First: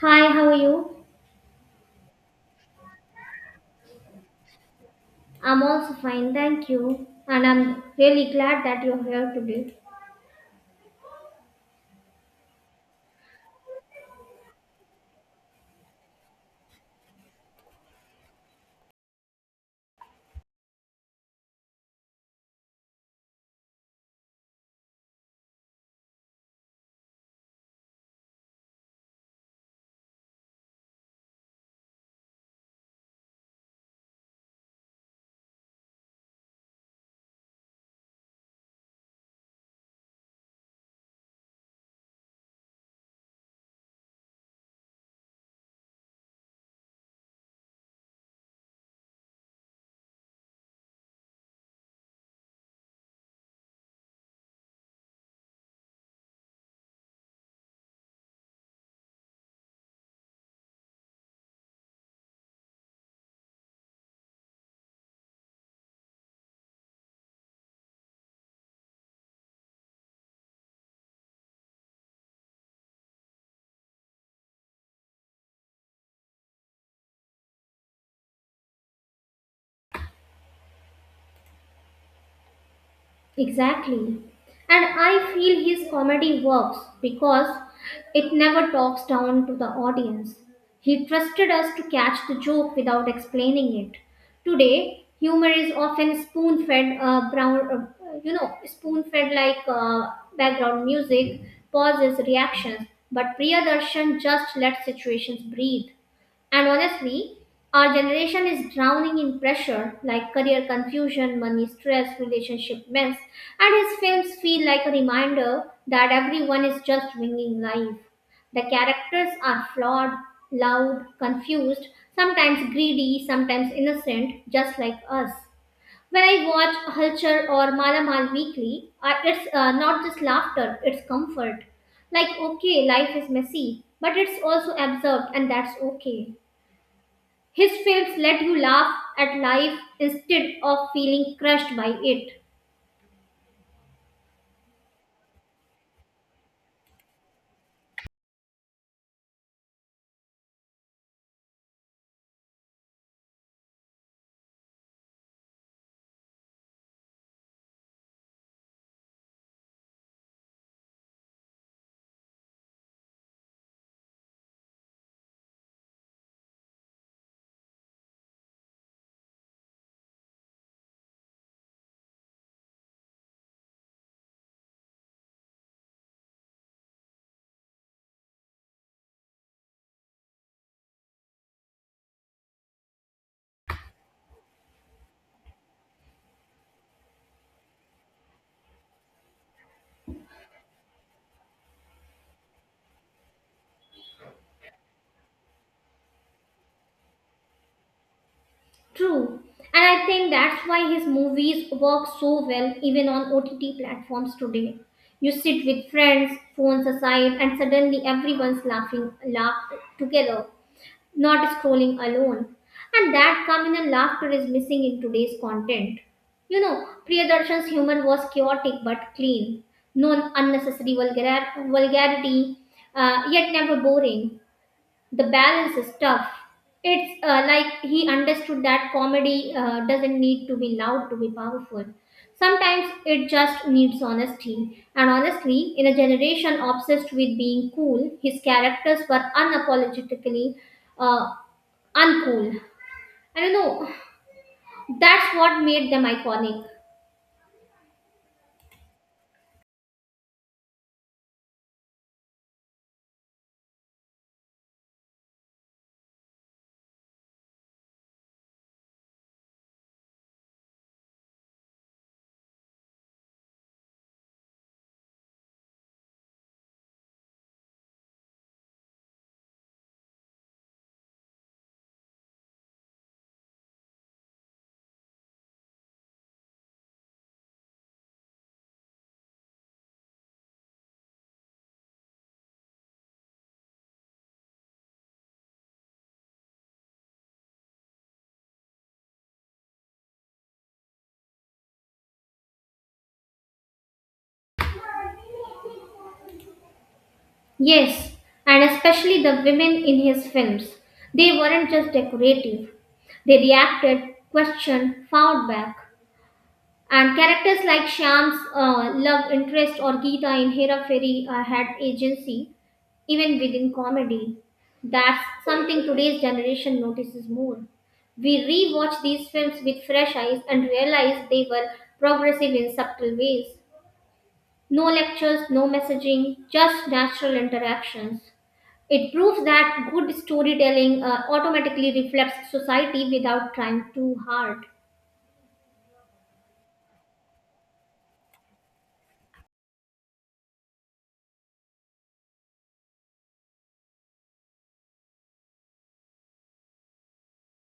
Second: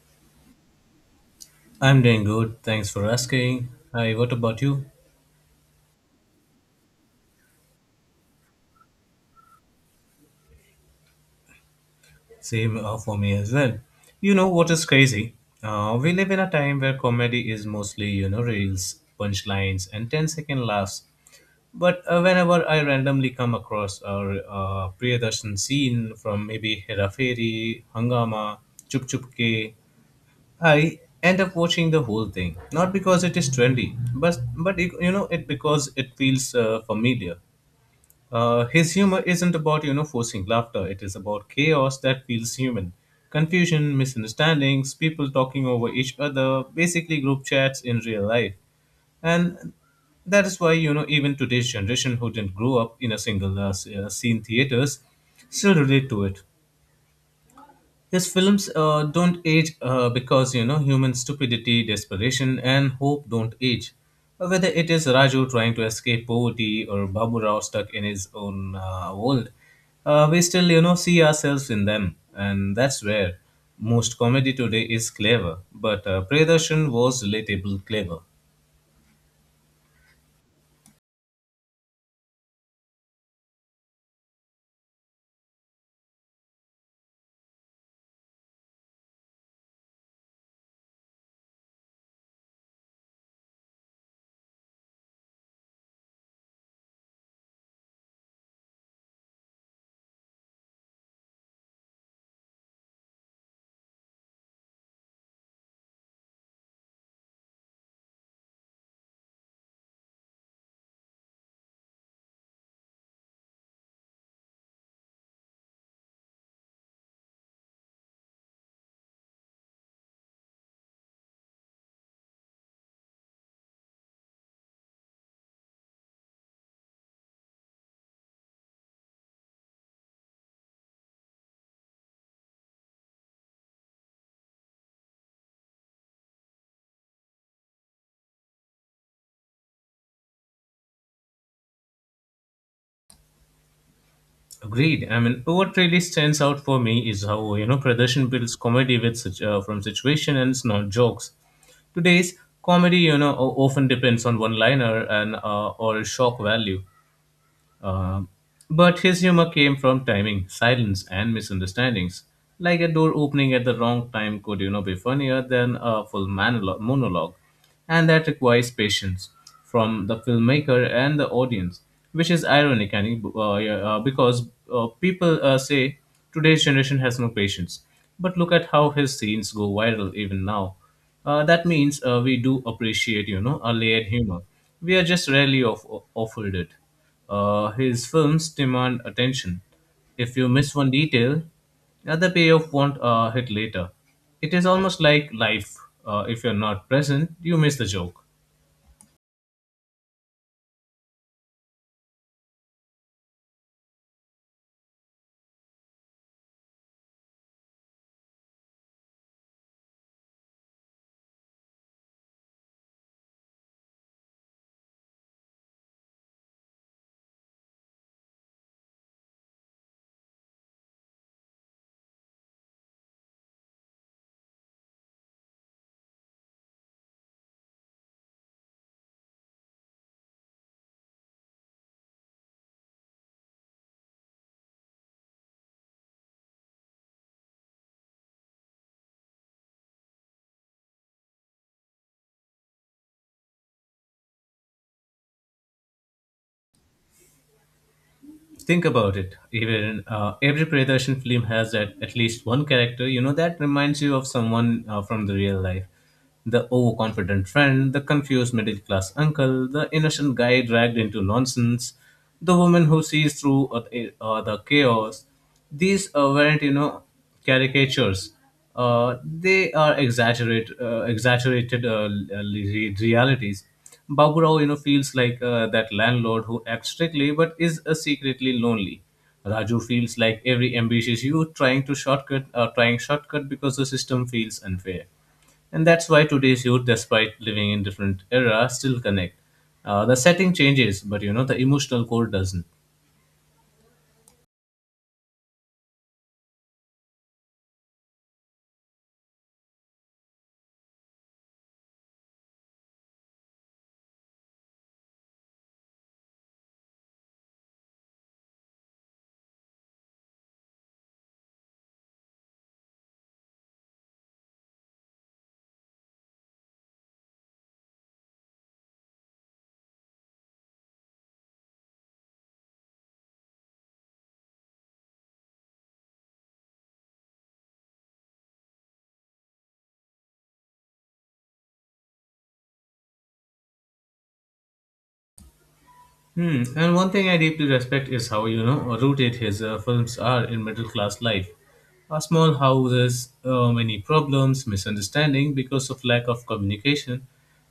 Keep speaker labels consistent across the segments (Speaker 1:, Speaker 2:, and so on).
Speaker 1: Hi, how are you?
Speaker 2: I'm doing good. Thanks for asking. Hi, what about you?
Speaker 1: I'm also fine, thank you. And I'm really glad that you're here today.
Speaker 2: Same for me as well. You know what is crazy? We live in a time where comedy is mostly, you know, reels, punchlines, and ten-second laughs. But whenever I randomly come across a Priyadarshan scene from maybe Hera Fairy, Hangama, Chup Chup Ke, I end up watching the whole thing. Not because it is trendy, but you know it because it feels familiar. His humor isn't about you know forcing laughter. It is about chaos that feels human, confusion, misunderstandings, people talking over each other, basically group chats in real life. And that is why you know even today's generation who didn't grow up in a single scene theaters still relate to it. Yes, films don't age because you know human stupidity, desperation, and hope don't age. Whether it is Raju trying to escape poverty or Babu Rao stuck in his own world, we still you know see ourselves in them, and that's where most comedy today is clever. But Priyadarshan was relatable clever.
Speaker 1: Exactly. And I feel his comedy works because it never talks down to the audience. He trusted us to catch the joke without explaining it. Today, humor is often spoon-fed like background music, pauses, reactions. But Priyadarshan just let situations breathe. And honestly, our generation is drowning in pressure like career confusion, money stress, relationship mess, and his films feel like a reminder that everyone is just winging life. The characters are flawed, loud, confused, sometimes greedy, sometimes innocent, just like us. When I watch Hulchar or Mala Mal Weekly, it's not just laughter, it's comfort. Like, okay, life is messy, but it's also absurd, and that's okay. His films let you laugh at life instead of feeling crushed by it.
Speaker 2: Agreed. I mean, what really stands out for me is how you know Pradershan builds comedy with such from situation and it's not jokes. Today's comedy, you know, often depends on one-liner and or shock value. Uh, but his humor came from timing, silence, and misunderstandings. Like a door opening at the wrong time could, you know, be funnier than a full monologue, and that requires patience from the filmmaker and the audience, which is ironic, and yeah, because people say today's generation has no patience. But look at how his scenes go viral even now. That means we do appreciate, you know, a layered humor. We are just rarely offered it. His films demand attention. If you miss one detail, the payoff won't hit later. It is almost like life. If you're not present, you miss the joke.
Speaker 1: True. And I think that's why his movies work so well even on OTT platforms today. You sit with friends, phones aside, and suddenly everyone's laughing laugh together, not scrolling alone. And that communal laughter is missing in today's content. You know, Priyadarshan's humor was chaotic but clean, no unnecessary vulgarity, yet never boring. The balance is tough. It's like he understood that comedy doesn't need to be loud to be powerful. Sometimes it just needs honesty. And honestly, in a generation obsessed with being cool, his characters were unapologetically uh, uncool. I don't know. That's what made them iconic.
Speaker 2: Think about it, even every Priyadarshan film has at least one character you know that reminds you of someone from the real life, the overconfident friend, the confused middle class uncle, the innocent guy dragged into nonsense, the woman who sees through the chaos. These weren't you know caricatures. They are exaggerated realities. Babu Rao, you know, feels like that landlord who acts strictly but is secretly lonely. Raju feels like every ambitious youth trying to shortcut, trying shortcut because the system feels unfair, and that's why today's youth, despite living in different era, still connect. The setting changes, but you know the emotional core doesn't.
Speaker 1: Yes, and especially the women in his films. They weren't just decorative. They reacted, questioned, fought back. And characters like Shyam's love interest or Geeta in Hera Fairy had agency, even within comedy. That's something today's generation notices more. We rewatch these films with fresh eyes and realize they were progressive in subtle ways. No lectures, no messaging, just natural interactions. It proves that good storytelling automatically reflects society without trying too hard.
Speaker 2: Hmm. And one thing I deeply respect is how you know rooted his films are in middle class life. Our small houses, many problems, misunderstanding because of lack of communication.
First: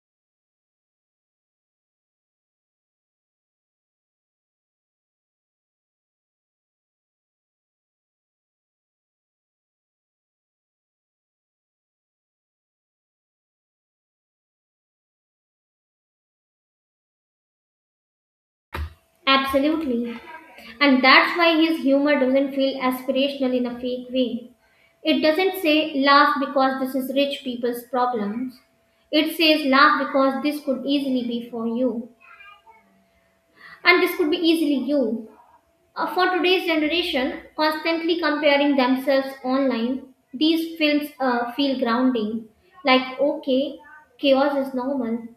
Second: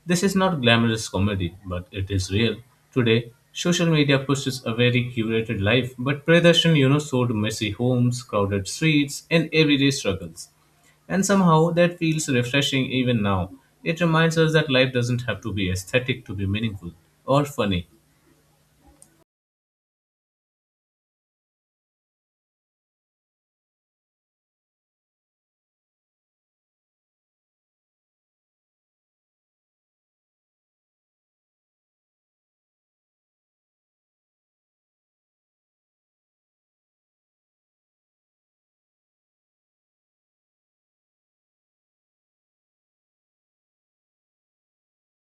Speaker 2: This is not glamorous comedy, but it is real. Today, social media pushes a very curated life, but Pradarshan, you know, showed messy homes, crowded streets, and everyday struggles. And somehow that feels refreshing even now. It reminds us that life doesn't have to be aesthetic to be meaningful or funny.
Speaker 1: Absolutely. And that's why his humor doesn't feel aspirational in a fake way. It doesn't say laugh because this is rich people's problems. It says laugh because this could easily be for you. And this could be easily you. For today's generation, constantly comparing themselves online, these films feel grounding. Like, okay, chaos is normal,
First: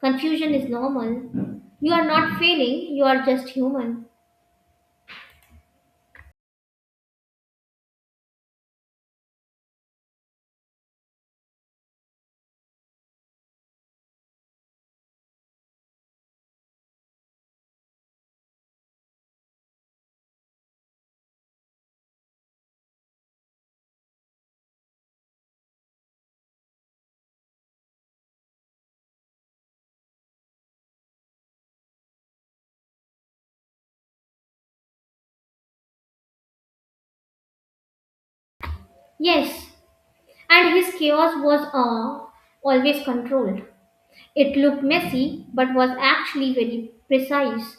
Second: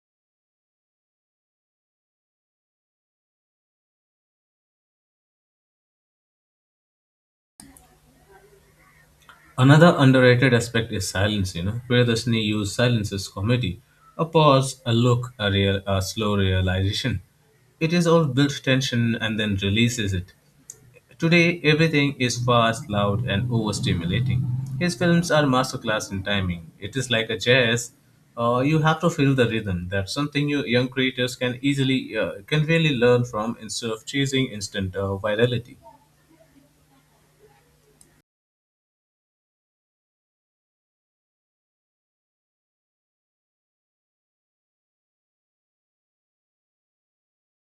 Speaker 1: confusion is normal. You are not failing, you are just human.
Speaker 2: Another underrated aspect is silence, you know, where Disney used silence as comedy. A pause, a look, a, real, a slow realization. It is all built tension and then releases it. Today, everything is fast, loud, and overstimulating. His films are masterclass in timing. It is like a jazz. You have to feel the rhythm. That's something you young creators can easily can really learn from instead of chasing instant virality.
Speaker 1: Yes, and his chaos was always controlled. It looked messy, but was actually very precise.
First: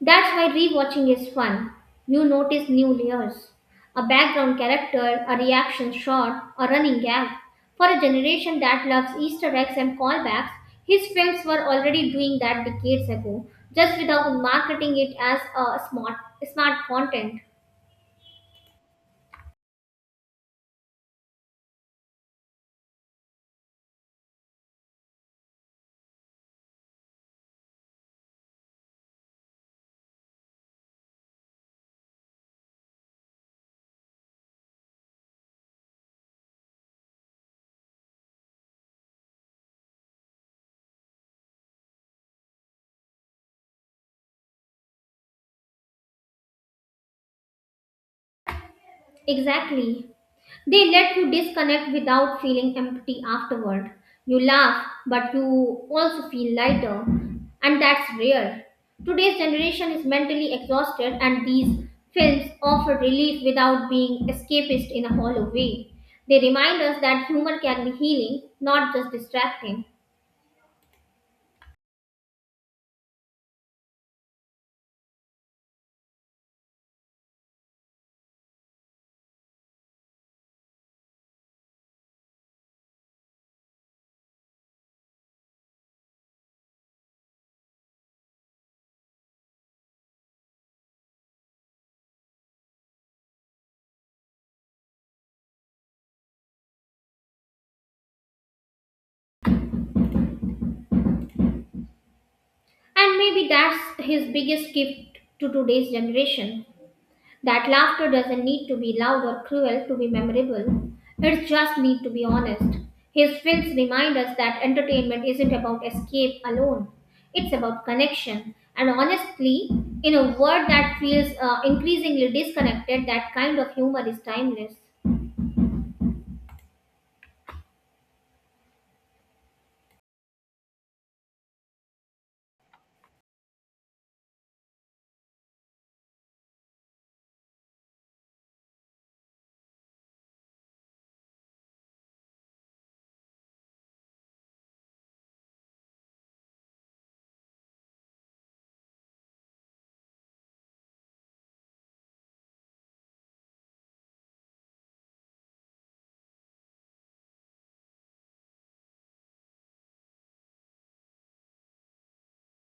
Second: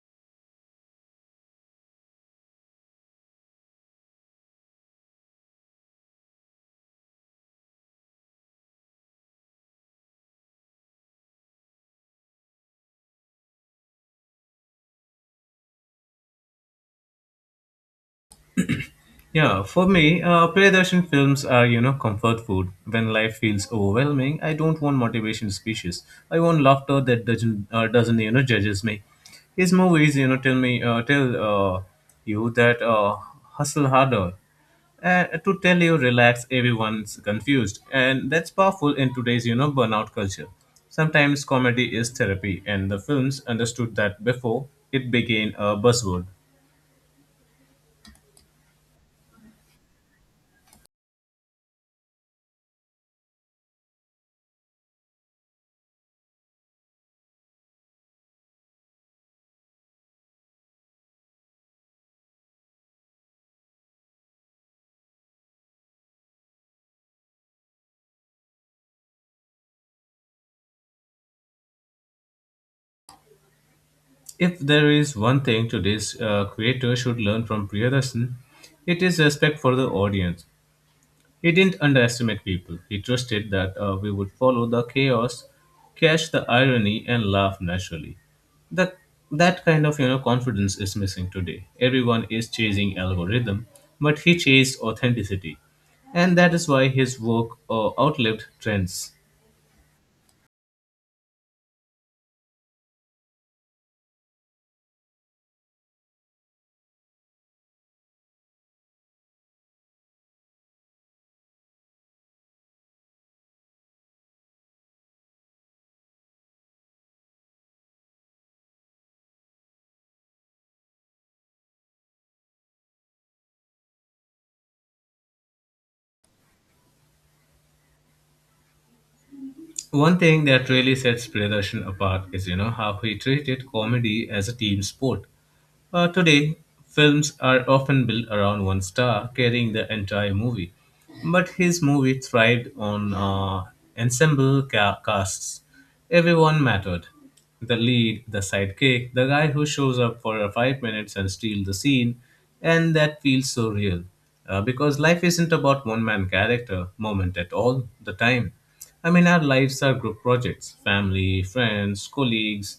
Speaker 1: That's why rewatching is fun. You notice new layers. A background character, a reaction shot, a running gag. For a generation that loves Easter eggs and callbacks, his films were already doing that decades ago, just without marketing it as a smart content.
Speaker 2: Yeah, for me, Priyadarshan films are, you know, comfort food. When life feels overwhelming, I don't want motivation speeches. I want laughter that doesn't you know judges me. His movies, you know, tell me, tell you that hustle harder, to tell you relax, everyone's confused, and that's powerful in today's you know burnout culture. Sometimes comedy is therapy, and the films understood that before it became a buzzword.
Speaker 1: Exactly. They let you disconnect without feeling empty afterward. You laugh, but you also feel lighter, and that's rare. Today's generation is mentally exhausted, and these films offer relief without being escapist in a hollow way. They remind us that humor can be healing, not just distracting.
Speaker 2: If there is one thing today's creator should learn from Priyadarshan, it is respect for the audience. He didn't underestimate people. He trusted that we would follow the chaos, catch the irony, and laugh naturally. That that kind of you know confidence is missing today. Everyone is chasing algorithm, but he chased authenticity, and that is why his work outlived trends.
Speaker 1: And maybe that's his biggest gift to today's generation. That laughter doesn't need to be loud or cruel to be memorable. It just needs to be honest. His films remind us that entertainment isn't about escape alone. It's about connection. And honestly, in a world that feels increasingly disconnected, that kind of humor is timeless.
Speaker 2: One thing that really sets Priyadarshan apart is you know how he treated comedy as a team sport. Today, films are often built around one star carrying the entire movie, but his movie thrived on ensemble casts. Everyone mattered. The lead, the sidekick, the guy who shows up for 5 minutes and steals the scene, and that feels so real. Because life isn't about one man character moment at all the time. I mean, our lives are group projects, family, friends, colleagues,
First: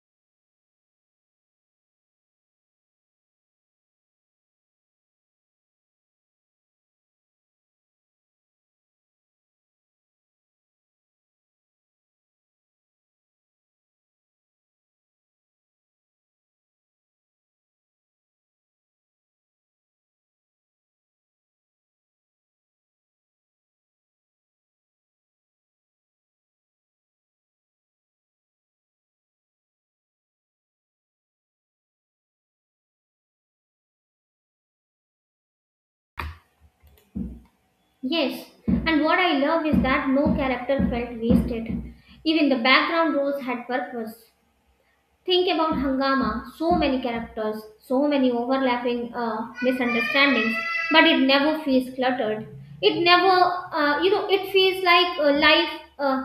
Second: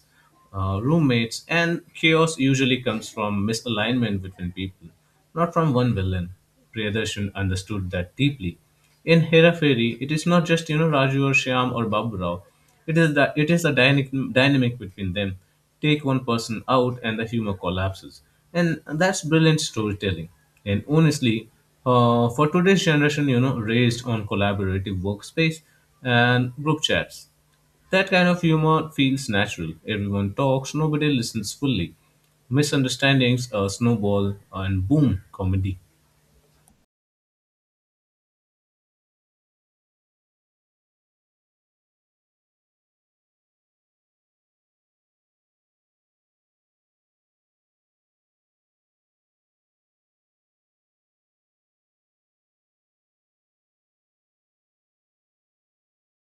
Speaker 2: roommates, and chaos usually comes from misalignment between people, not from one villain. Priyadarshan understood that deeply. In Hera-Fairy, it is not just you know Raju or Shyam or Babu Rao. It is that it is a dynamic between them. Take one person out, and the humor collapses, and that's brilliant storytelling. And honestly, for today's generation, you know, raised on collaborative workspace and group chats. That kind of humor feels natural. Everyone talks, nobody listens fully. Misunderstandings snowball, and boom, comedy.
Speaker 1: Yes, and what I love is that no character felt wasted. Even the background roles had purpose. Think about Hangama, so many characters, so many overlapping misunderstandings, but it never feels cluttered. It never, you know, It feels like life uh,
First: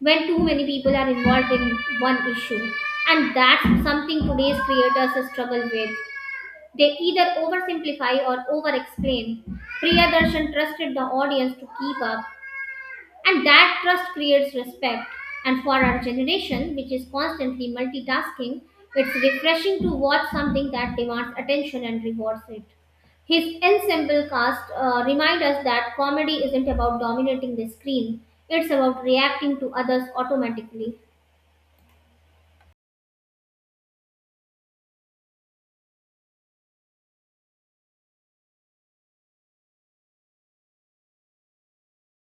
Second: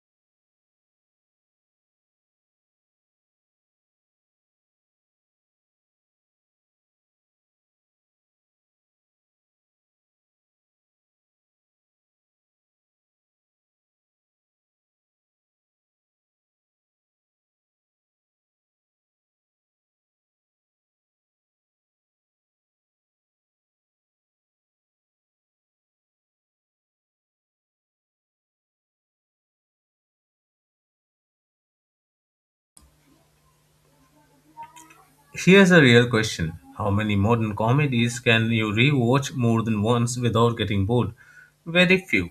Speaker 1: when too many people are involved in one issue. And that's something today's creators struggle with. They either oversimplify or over explain. Priyadarshan trusted the audience to keep up, and that trust creates respect. And for our generation, which is constantly multitasking, it's refreshing to watch something that demands attention and rewards it. His ensemble cast remind us that comedy isn't about dominating the screen, it's about reacting to others automatically.
Speaker 2: Here's a real question: how many modern comedies can you rewatch more than once without getting bored? Very few.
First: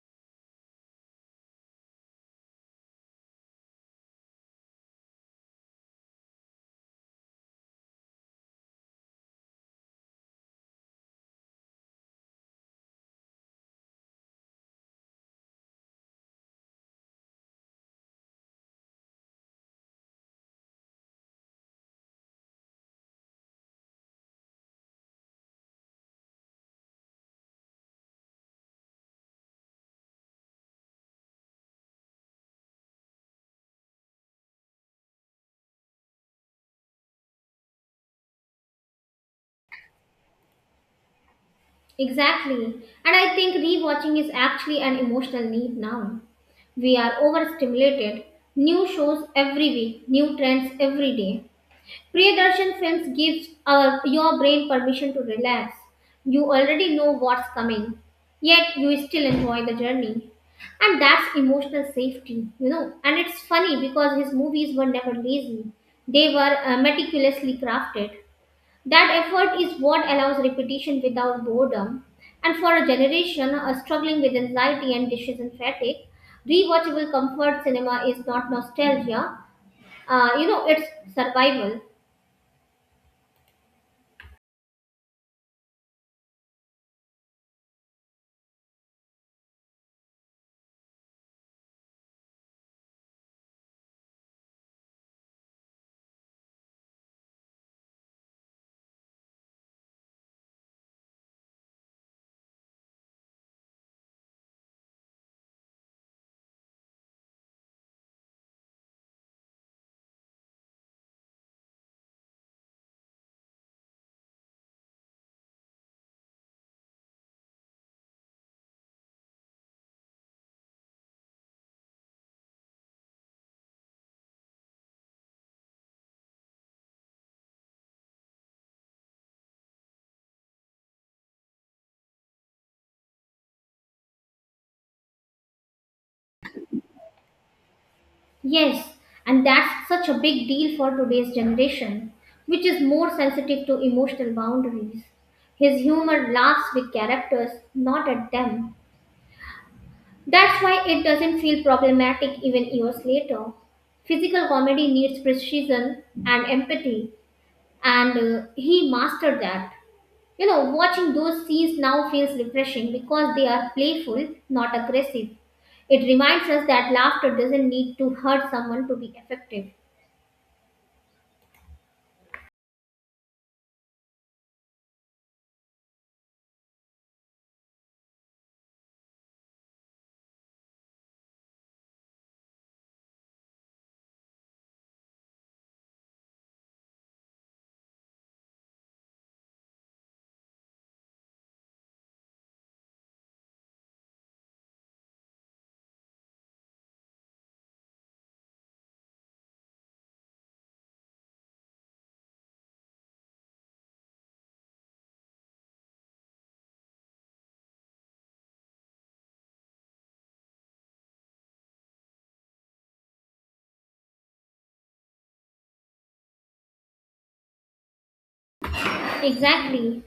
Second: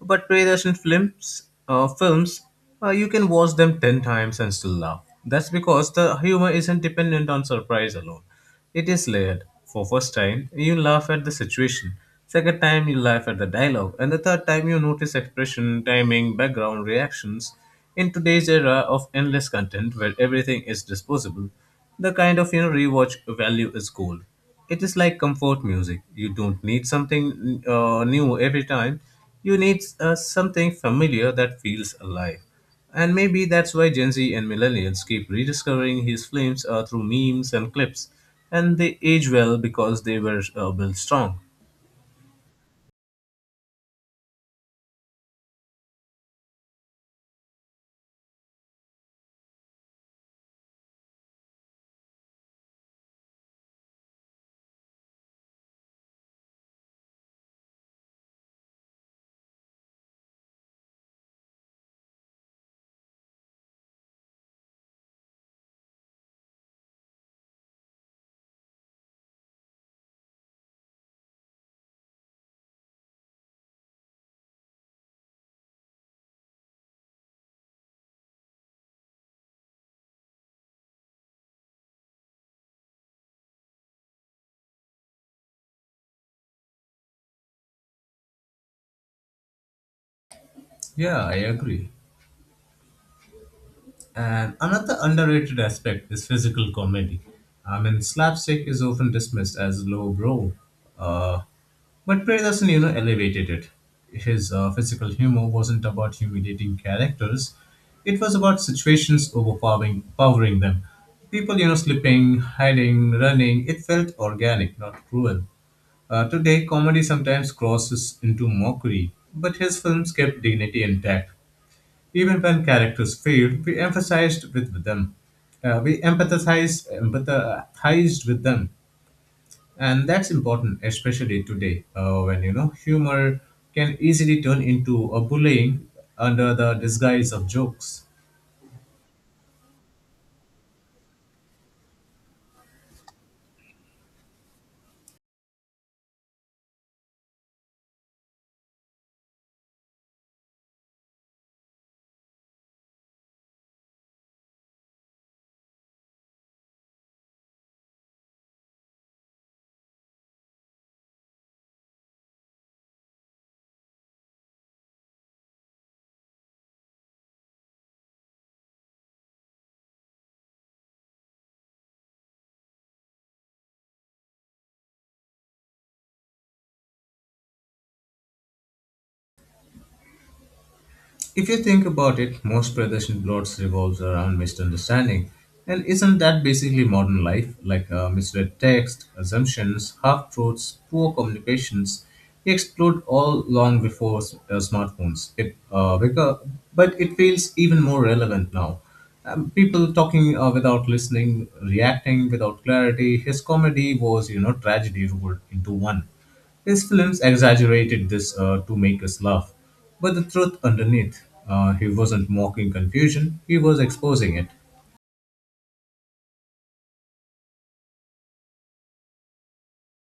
Speaker 2: But Priyadarshan films, you can watch them 10 times and still laugh. That's because the humor isn't dependent on surprise alone. It is layered. For first time, you laugh at the situation. Second time, you laugh at the dialogue. And the third time, you notice expression, timing, background, reactions. In today's era of endless content where everything is disposable, the kind of you know rewatch value is gold. It is like comfort music. You don't need something new every time. You need something familiar that feels alive. And maybe that's why Gen Z and millennials keep rediscovering his films through memes and clips. And they age well because they were built strong.
Speaker 1: Exactly. And I think rewatching is actually an emotional need now. We are overstimulated. New shows every week, new trends every day. Priyadarshan Films gives your brain permission to relax. You already know what's coming, yet you still enjoy the journey. And that's emotional safety, you know. And it's funny because his movies were never lazy, they were meticulously crafted. That effort is what allows repetition without boredom. And for a generation struggling with anxiety and dishes and fatigue, rewatchable comfort cinema is not nostalgia, it's survival.
Speaker 2: Yeah, I agree. And another underrated aspect is physical comedy. I mean, slapstick is often dismissed as lowbrow, uh, but Prey you know elevated it. His physical humor wasn't about humiliating characters; it was about situations powering them. People, you know, slipping, hiding, running. It felt organic, not cruel. Today, comedy sometimes crosses into mockery, but his films kept dignity intact. Even when characters failed, we emphasized with them. We empathized with them, and that's important, especially today, when you know humor can easily turn into a bullying under the disguise of jokes.
Speaker 1: Yes, and that's such a big deal for today's generation, which is more sensitive to emotional boundaries. His humor laughs with characters, not at them. That's why it doesn't feel problematic even years later. Physical comedy needs precision and empathy, and he mastered that. You know, watching those scenes now feels refreshing because they are playful, not aggressive. It reminds us that laughter doesn't need to hurt someone to be effective.
Speaker 2: If you think about it, most Pradesh plots revolves around misunderstanding. And isn't that basically modern life? Like misread text, assumptions, half truths, poor communications. We explode all long before smartphones. But it feels even more relevant now. People talking without listening, reacting without clarity. His comedy was, you know, tragedy rolled into one. His films exaggerated this to make us laugh, but the truth underneath, he wasn't mocking confusion, he was exposing it.
Speaker 1: Exactly.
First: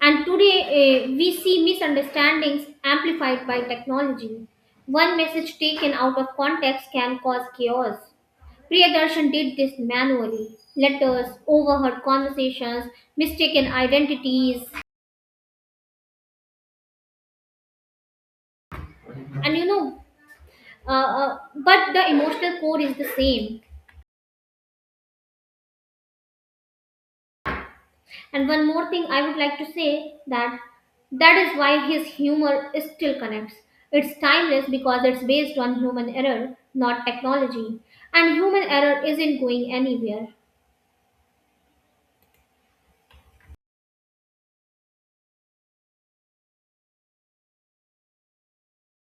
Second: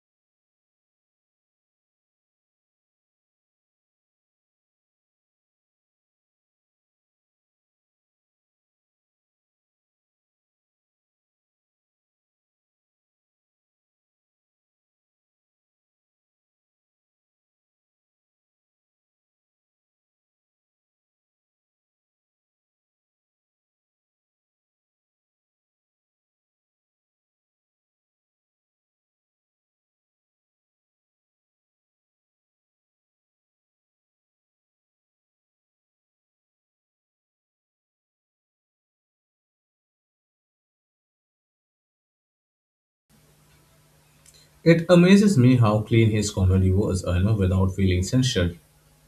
Speaker 1: And today we see misunderstandings amplified by technology. One message taken out of context can cause chaos. Priyadarshan did this manually. Letters, overheard conversations, mistaken identities, and you know, but the emotional core is the same. And one more thing I would like to say that that is why his humor still connects. It's timeless because it's based on human error, not technology. And human error isn't going anywhere.
Speaker 2: It amazes me how clean his comedy was, you know, without feeling censured.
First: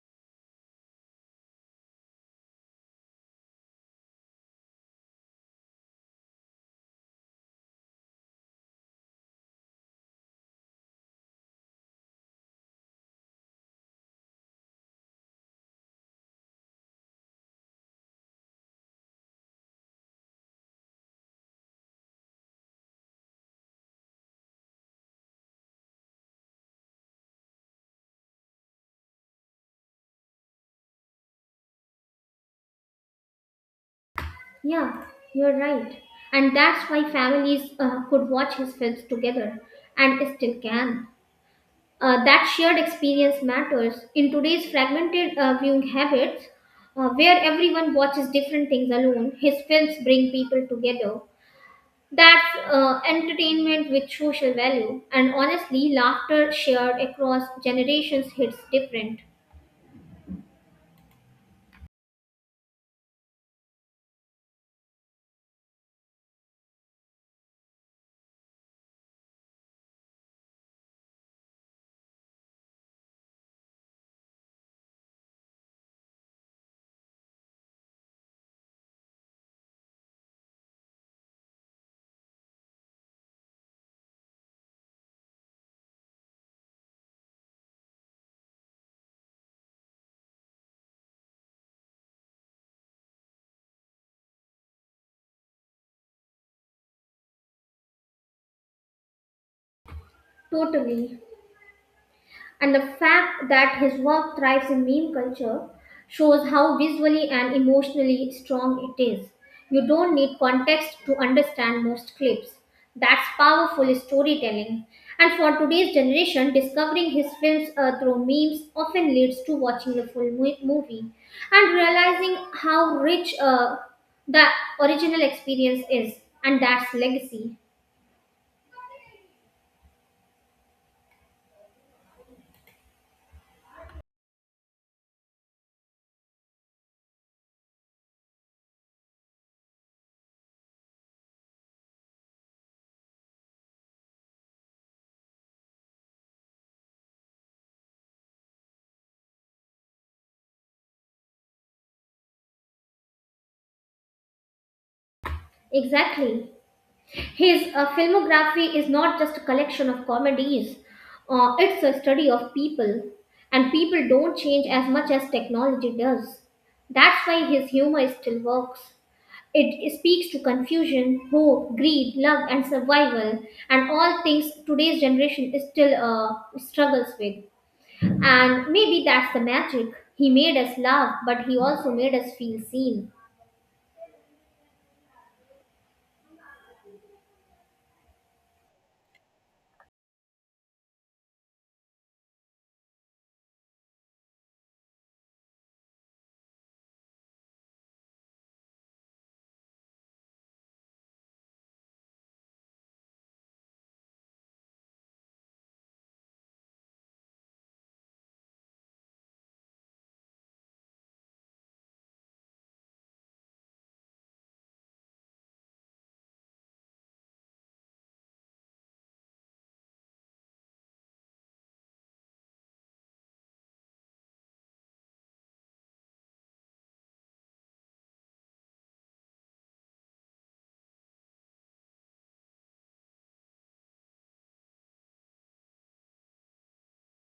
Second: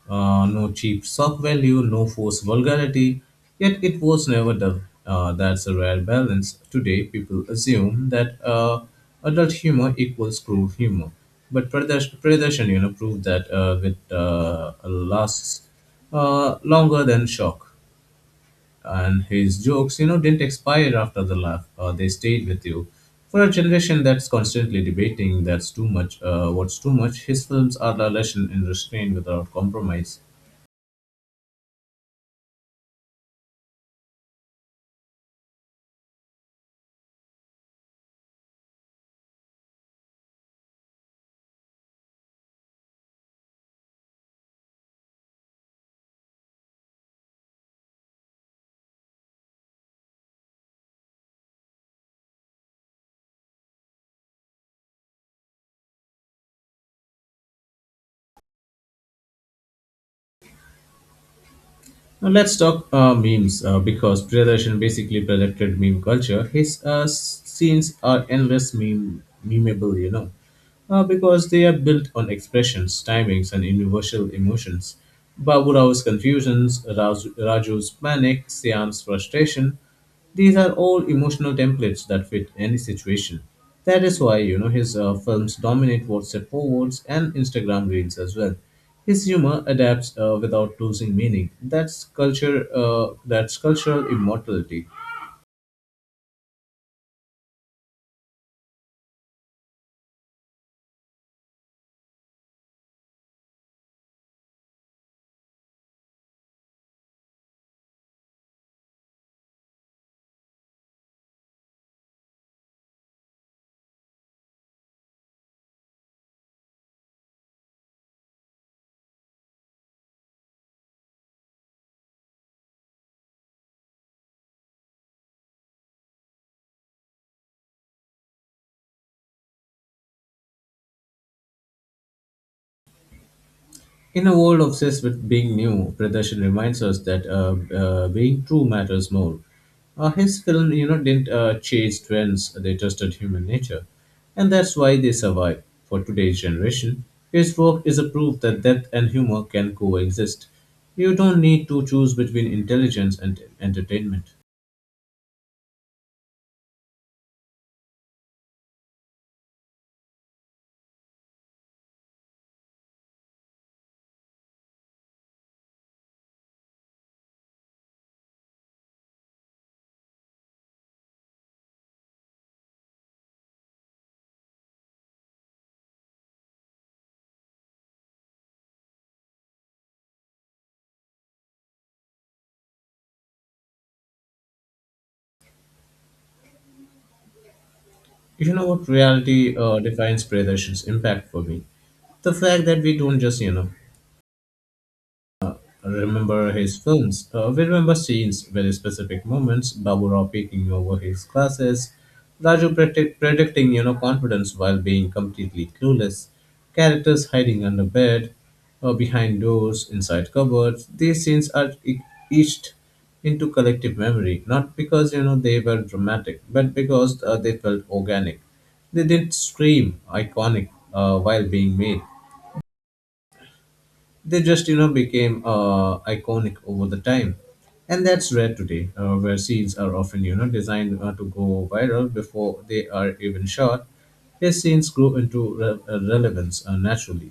Speaker 2: No cheap shock value, no forced vulgarity, yet it was never dull. That's a rare balance. Today, people assume that adult humor equals cruel humor. But Pradesh you know proved that it lasts longer than shock, and his jokes you know didn't expire after the laugh. They stayed with you. For a generation that's constantly debating that's too much, what's too much, his films are a lesson in restraint without compromise.
Speaker 1: Yeah, you're right. And that's why families could watch his films together and still can. That shared experience matters. In today's fragmented viewing habits, where everyone watches different things alone, his films bring people together. That's entertainment with social value. And honestly, laughter shared across generations hits different.
Speaker 2: Now let's talk memes, because Priyadarshan basically projected meme culture. His scenes are endless memeable, you know, because they are built on expressions, timings, and universal emotions. Babu Rao's confusions, Raju's panic, Siam's frustration, these are all emotional templates that fit any situation. That is why, you know, his films dominate WhatsApp forwards and Instagram reels as well. His humor adapts without losing meaning. That's culture. That's cultural immortality.
Speaker 1: Totally. And the fact that his work thrives in meme culture shows how visually and emotionally strong it is. You don't need context to understand most clips. That's powerful storytelling. And for today's generation, discovering his films through memes often leads to watching the full movie and realizing how rich the original experience is. And that's legacy.
Speaker 2: In a world obsessed with being new, Pradershan reminds us that being true matters more. His film, you know, didn't chase trends; they tested human nature, and that's why they survive. For today's generation, his work is a proof that depth and humor can coexist. You don't need to choose between intelligence and entertainment.
Speaker 1: Exactly. His filmography is not just a collection of comedies, it's a study of people, and people don't change as much as technology does. That's why his humor still works. It speaks to confusion, hope, greed, love, and survival, and all things today's generation is still struggles with. And maybe that's the magic. He made us laugh, but he also made us feel seen.
Speaker 2: You know what reality defines Pradershan's impact for me? The fact that we don't just, I remember his films. We remember scenes, very specific moments. Babu Rao peeking over his glasses, Raju predicting, confidence while being completely clueless, characters hiding under bed, behind doors, inside cupboards. These scenes are etched into collective memory, not because they were dramatic, but because they felt organic. They didn't scream iconic while being made, they just became iconic over the time, and that's rare today, where scenes are often designed to go viral before they are even shot. His scenes grew into relevance naturally,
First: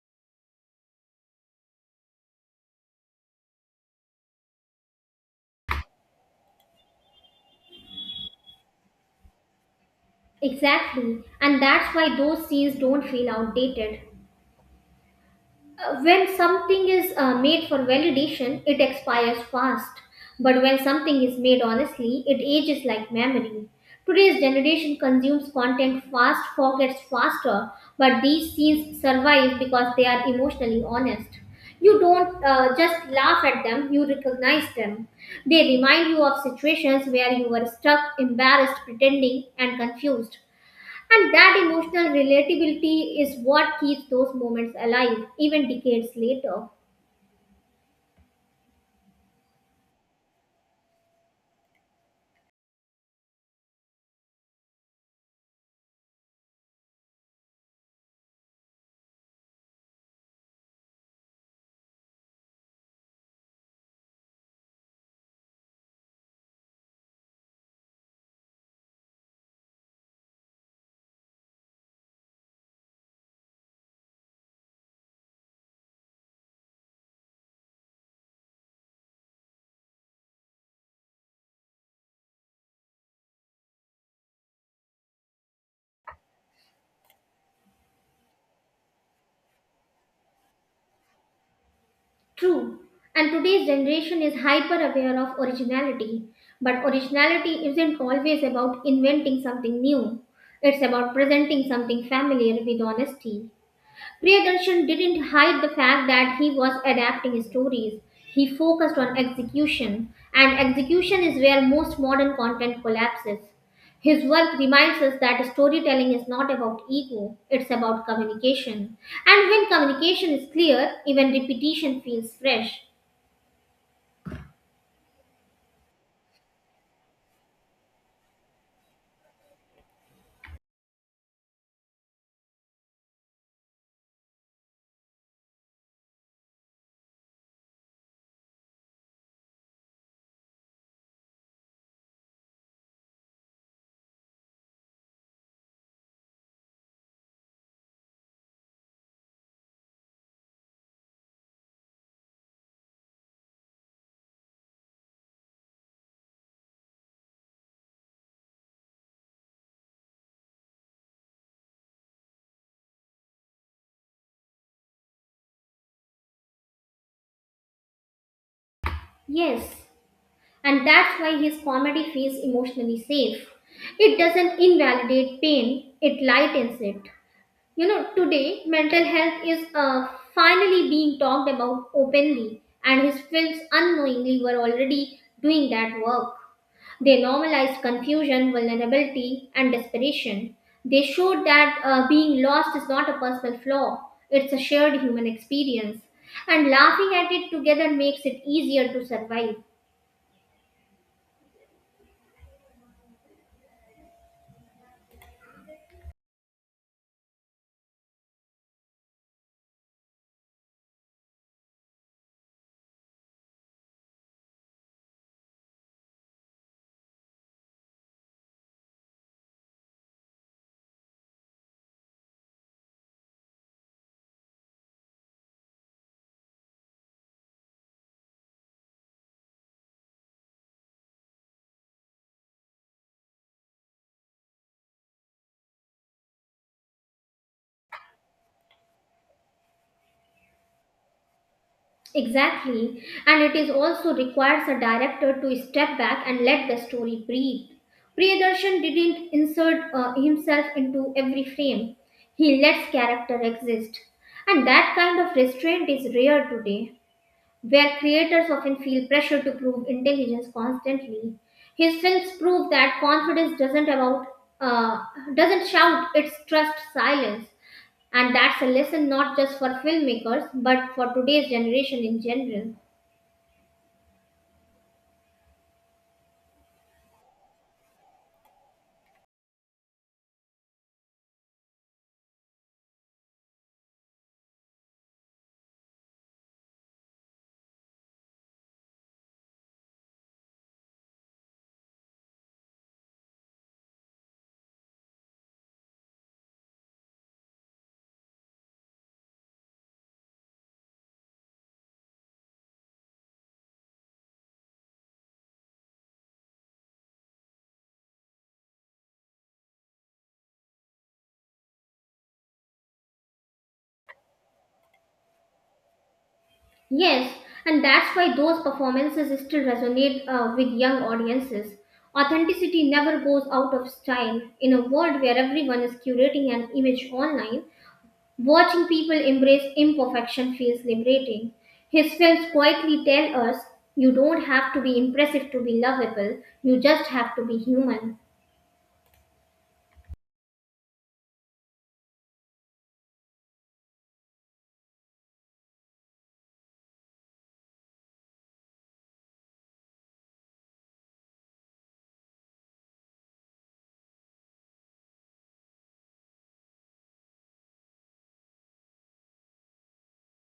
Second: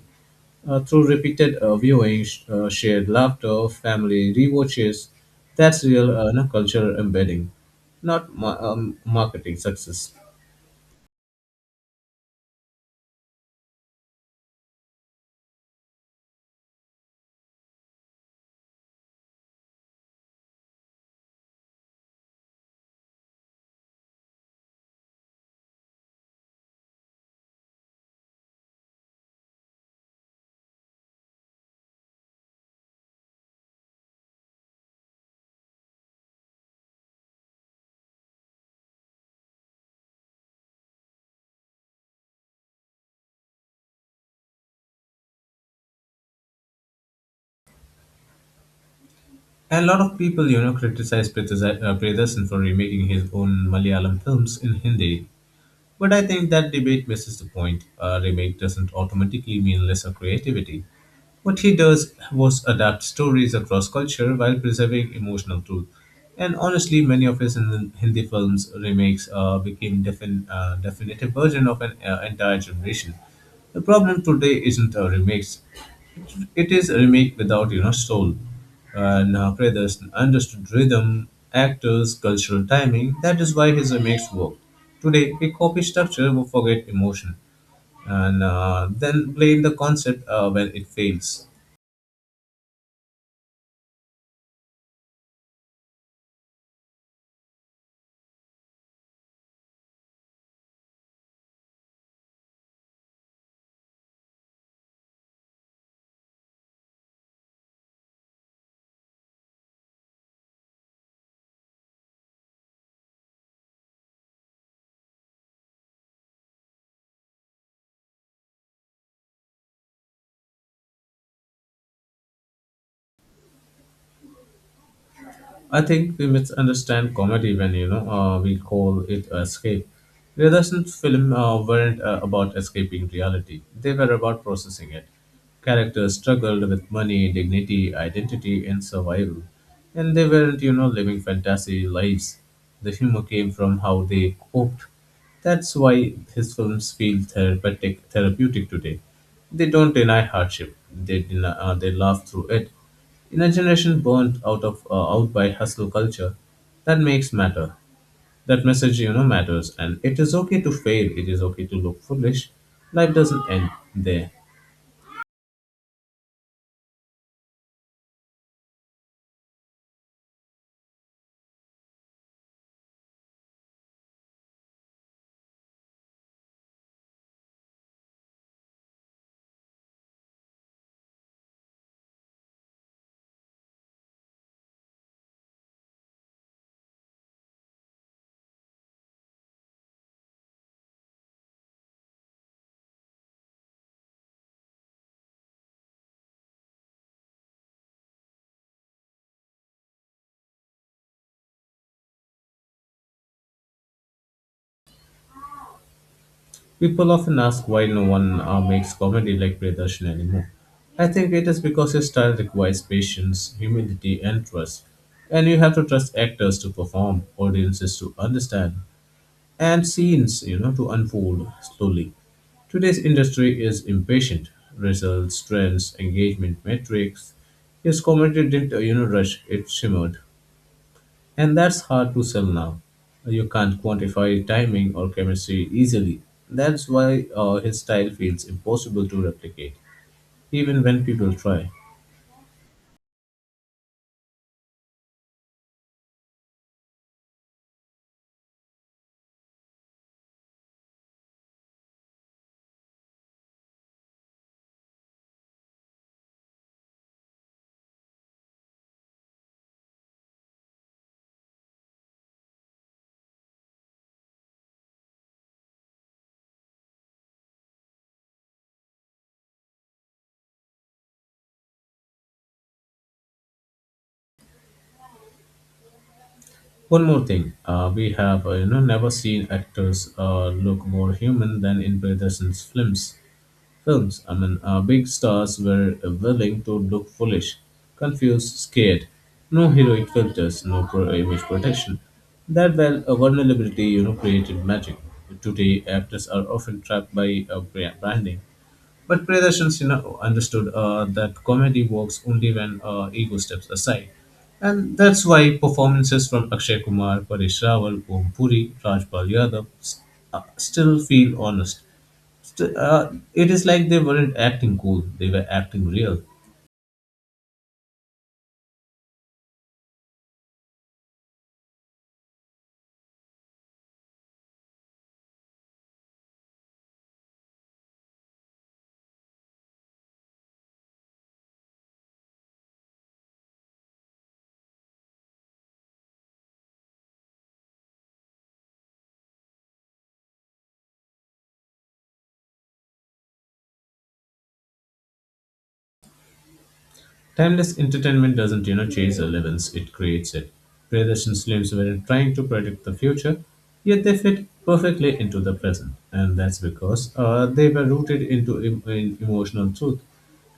Speaker 2: through repeated viewing, shared laughter, family rewatches. That's real, cultural embedding, not marketing success.
Speaker 1: Exactly, and that's why those scenes don't feel outdated. When something is made for validation, it expires fast. But when something is made honestly, it ages like memory. Today's generation consumes content fast, forgets faster, but these scenes survive because they are emotionally honest. You don't just laugh at them, you recognize them. They remind you of situations where you were stuck, embarrassed, pretending, and confused. And that emotional relatability is what keeps those moments alive, even decades later.
Speaker 2: And a lot of people, criticize Priyadasan for remaking his own Malayalam films in Hindi. But I think that debate misses the point. A remake doesn't automatically mean lesser creativity. What he does was adapt stories across culture while preserving emotional truth. And honestly, many of his Hindi films remakes became definitive version of an entire generation. The problem today isn't remakes. It is a remake without soul, and Creathers understood rhythm, actors, cultural timing. That is why his remakes work. Today we copy structure, we forget emotion, and then blame the concept when it fails.
Speaker 1: True. And today's generation is hyper aware of originality. But originality isn't always about inventing something new, it's about presenting something familiar with honesty. Priyadarshan didn't hide the fact that he was adapting stories. He focused on execution, and execution is where most modern content collapses. His work reminds us that storytelling is not about ego, it's about communication. And when communication is clear, even repetition feels fresh.
Speaker 2: I think we misunderstand comedy when we call it a escape. Realism's film weren't about escaping reality; they were about processing it. Characters struggled with money, dignity, identity, and survival, and they weren't living fantasy lives. The humor came from how they coped. That's why his films feel therapeutic, therapeutic today. They don't deny hardship; they they laugh through it, in a generation burnt out of out by hustle culture that makes matter, that message matters. And it is okay to fail, it is okay to look foolish, life doesn't end there.
Speaker 1: Yes, and that's why his comedy feels emotionally safe. It doesn't invalidate pain, it lightens it. You know, today mental health is finally being talked about openly, and his films unknowingly were already doing that work. They normalized confusion, vulnerability, and desperation. They showed that being lost is not a personal flaw, it's a shared human experience. And laughing at it together makes it easier to survive.
Speaker 2: People often ask why no one makes comedy like Priyadarshan anymore. I think it is because his style requires patience, humility, and trust, and you have to trust actors to perform, audiences to understand, and scenes to unfold slowly. Today's industry is impatient, results, trends, engagement metrics. His commentary didn't rush, it shimmered, and that's hard to sell now. You can't quantify timing or chemistry easily. That's why his style feels impossible to replicate, even when people try.
Speaker 1: Exactly, and it is also requires a director to step back and let the story breathe. Priyadarshan didn't insert himself into every frame. He lets character exist, and that kind of restraint is rare today where creators often feel pressure to prove intelligence constantly. His films prove that confidence uh, doesn't shout; it's trust silence, and that's a lesson not just for filmmakers but for today's generation in general.
Speaker 2: One more thing, we have never seen actors look more human than in Peterson's films. Films, I mean, big stars were willing to look foolish, confused, scared. No heroic filters, no image protection. That well, a vulnerability created magic. Today, actors are often trapped by branding, but Priyadarshan Sinha understood that comedy works only when ego steps aside. And that's why performances from Akshay Kumar, Paresh Rawal, Om Puri, Rajpal Yadav still feel honest. It is like they weren't acting cool, they were acting real.
Speaker 1: Yes, and that's why those performances still resonate with young audiences. Authenticity never goes out of style. In a world where everyone is curating an image online, watching people embrace imperfection feels liberating. His films quietly tell us you don't have to be impressive to be lovable, you just have to be human.
Speaker 2: Timeless entertainment doesn't, chase relevance, it creates it. Predations lives were trying to predict the future, yet they fit perfectly into the present. And that's because they were rooted in emotional truth.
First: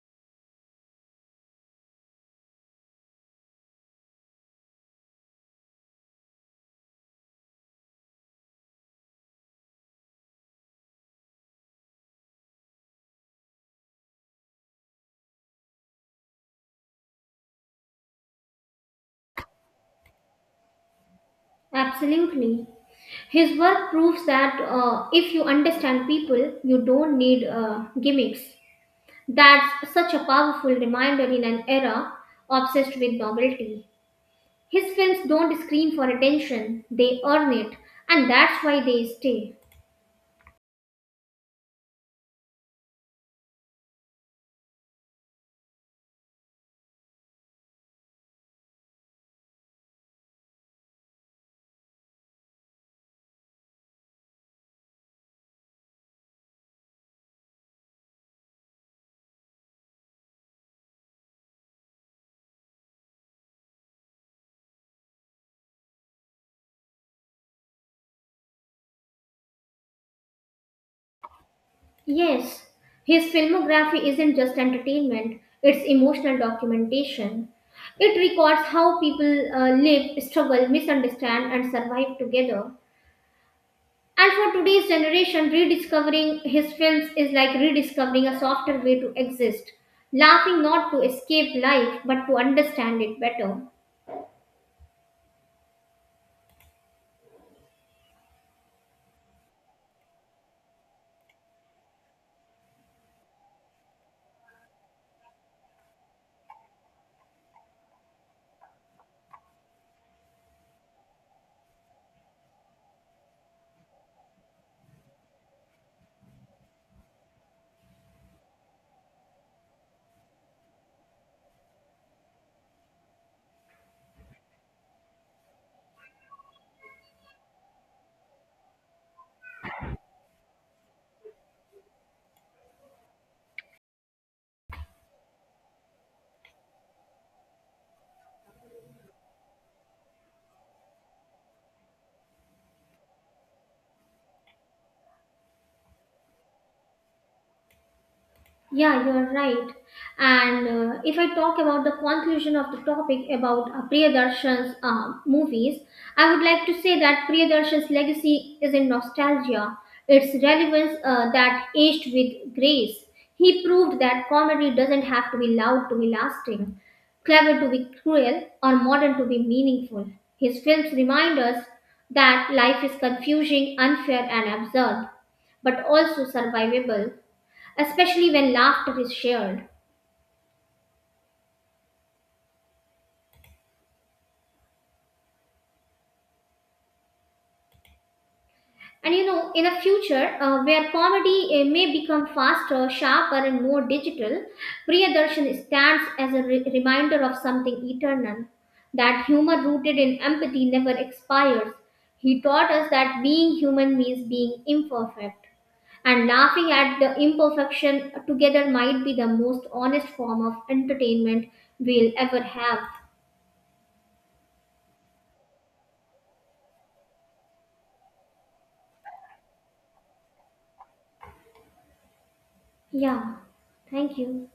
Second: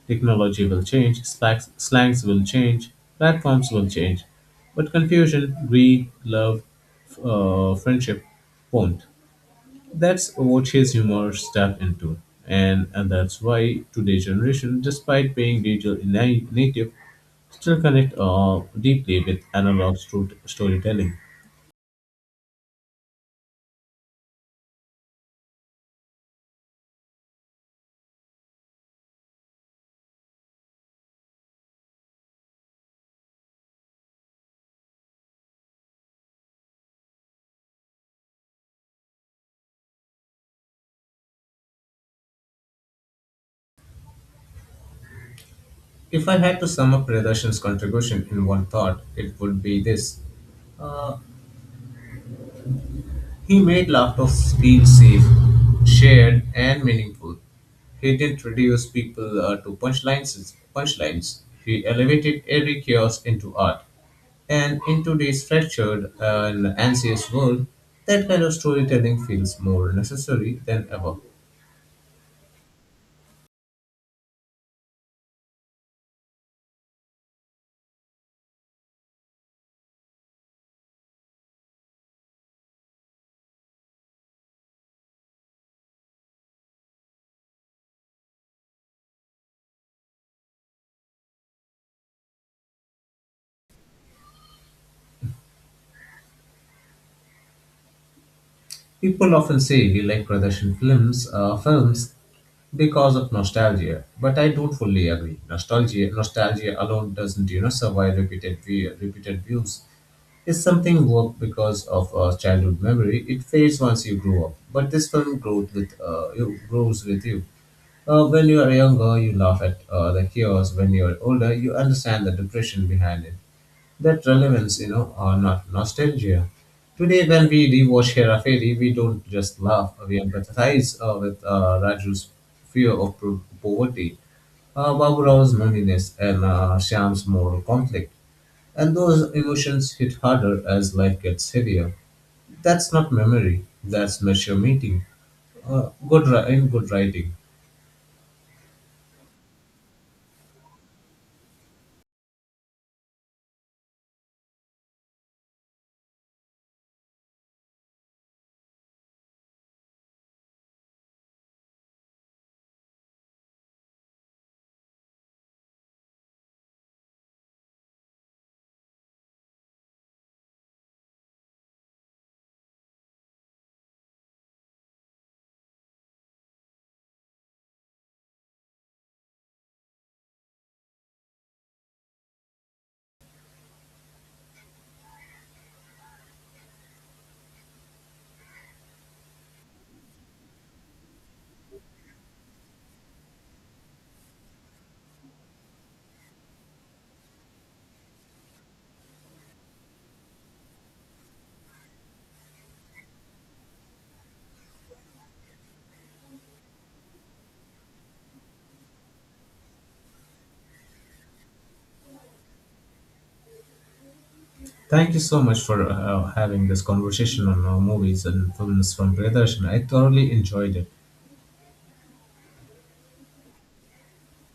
Speaker 2: Technology will change, slacks, slangs will change, platforms will change. But confusion, greed, love, friendship won't. That's what his humor stepped into. And that's why today's generation, despite being digital native, still connect deeply with analog storytelling.
Speaker 1: Absolutely. His work proves that if you understand people, you don't need gimmicks. That's such a powerful reminder in an era obsessed with novelty. His films don't scream for attention, they earn it, and that's why they stay.
Speaker 2: If I had to sum up Pradarshan's contribution in one thought, it would be this. He made laughter feel safe, shared, and meaningful. He didn't reduce people to punchlines. He elevated every chaos into art. And in today's fractured and anxious world, that kind of storytelling feels more necessary than ever.
Speaker 1: Yes, his filmography isn't just entertainment, it's emotional documentation. It records how people live, struggle, misunderstand, and survive together. And for today's generation, rediscovering his films is like rediscovering a softer way to exist, laughing not to escape life but to understand it better.
Speaker 2: People often say they like Pradarshan films because of nostalgia, but I don't fully agree. Nostalgia alone doesn't survive repeated views. If something worked because of a childhood memory, it fades once you grow up. But this film grows with you. When you are younger, you laugh at the chaos. When you are older, you understand the depression behind it. That relevance, or not nostalgia. Today, when we rewatch Hera Fairy, we don't just laugh. We empathize with Raju's fear of poverty, Babu Rao's loneliness, and Shyam's moral conflict. And those emotions hit harder as life gets heavier. That's not memory, that's mature meeting. In good writing.
Speaker 1: Yeah, you're right. And if I talk about the conclusion of the topic about Priyadarshan's movies, I would like to say that Priyadarshan's legacy is in nostalgia, its relevance that aged with grace. He proved that comedy doesn't have to be loud to be lasting, clever to be cruel, or modern to be meaningful. His films remind us that life is confusing, unfair, and absurd but also survivable, especially when laughter is shared. And you know, in a future where comedy may become faster, sharper, and more digital, Priyadarshan stands as a reminder of something eternal, that humor rooted in empathy never expires. He taught us that being human means being imperfect, and laughing at the imperfection together might be the most honest form of entertainment we'll ever have.
Speaker 2: Thank you so much for having this conversation on movies and films from Priyadarshini. I thoroughly enjoyed it.
Speaker 1: Yeah, thank you.